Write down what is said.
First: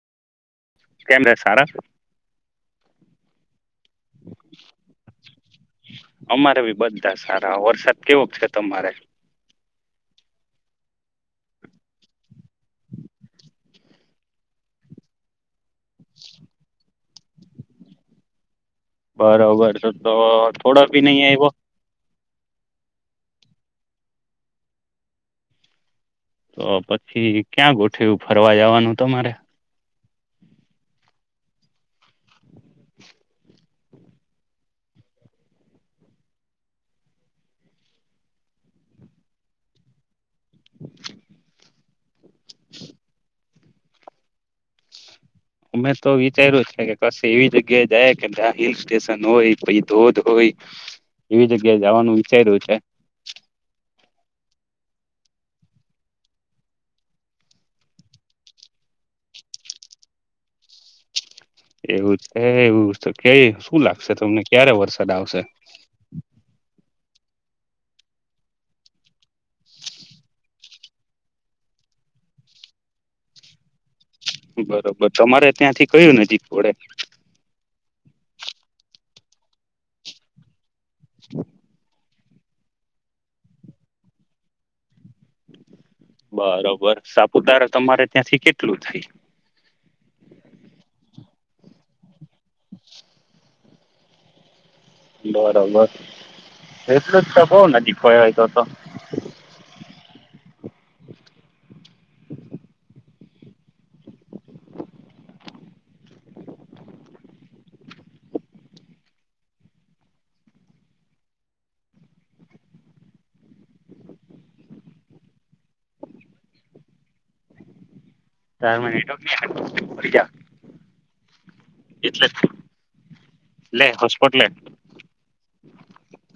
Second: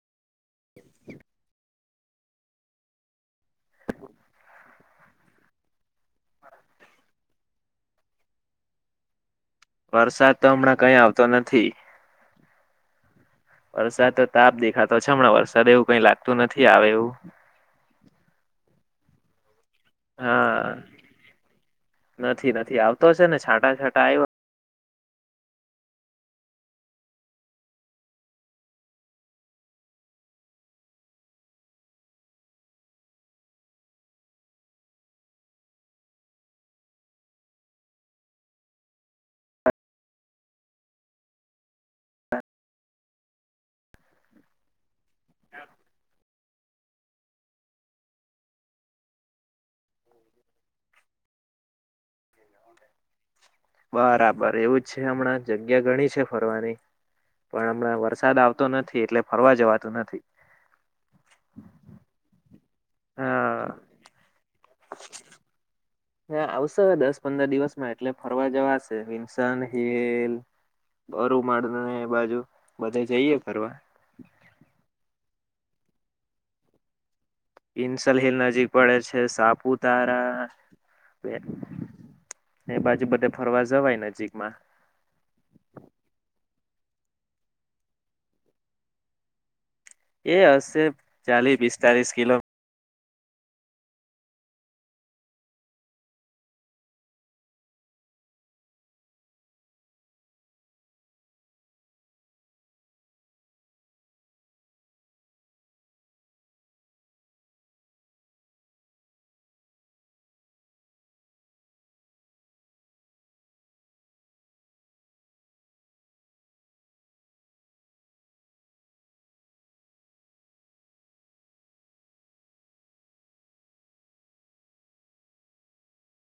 કેમરે સારા અમારે બી બધા સારા વરસાદ કેવો છે તમારે વરસાદ તો હમણાં કઈ આવતો નથી વરસાદ તો તાપ દેખાતો છે હમણાં વરસાદ એવું કઈ લાગતું નથી આવે એવું બરોબર અ તો હા થોડા ભી નહીં આવ્યો નથી નથી આવતો છે ને છાંટા છાંટા આવ્યો તો પછી ક્યાં ગોઠુંયુ ફરવા જવાનું તમારે [inaudible] અમે તો વિચાર્યું છે કે કશી એવી જગ્યાએ જાય કે ત્યા હિલ સ્ટેશન હોય પછી ધોધ હોય એવી જ જગ્યા જવાનું વિચાર્યું છે બરાબર એવું જ છે હમણાં જગ્યા ઘણી છે ફરવાની પણ હમણાં વરસાદ આવતો નથી એટલે ફરવા જવાતુ નથી એવું છે એવું કે હા શું લાગશે તમને ક્યારે વરસાદ આવશે આવશે દસ પંદર દિવસમાં એટલે ફરવા જવાશે વિસ હલ અરુ મા બાજુ બધે જઈએ ફરવા બરોબર તમારે ત્યાંથી કયું નજીક પડે વિનસન હિલ નજીક પડે છે સાપુતારા બેર ને એ બાજુ બધે ફરવા જવાય નજીકમાં બરોબર સાપુતારા તમારે ત્યાંથી કેટલું થાય. એ હશે ચાલી પિસ્તાલીસ કિલો બરોબર એટલું જ તો બઉ નજીક કેવાય તો તો [inaudible] [inaudible]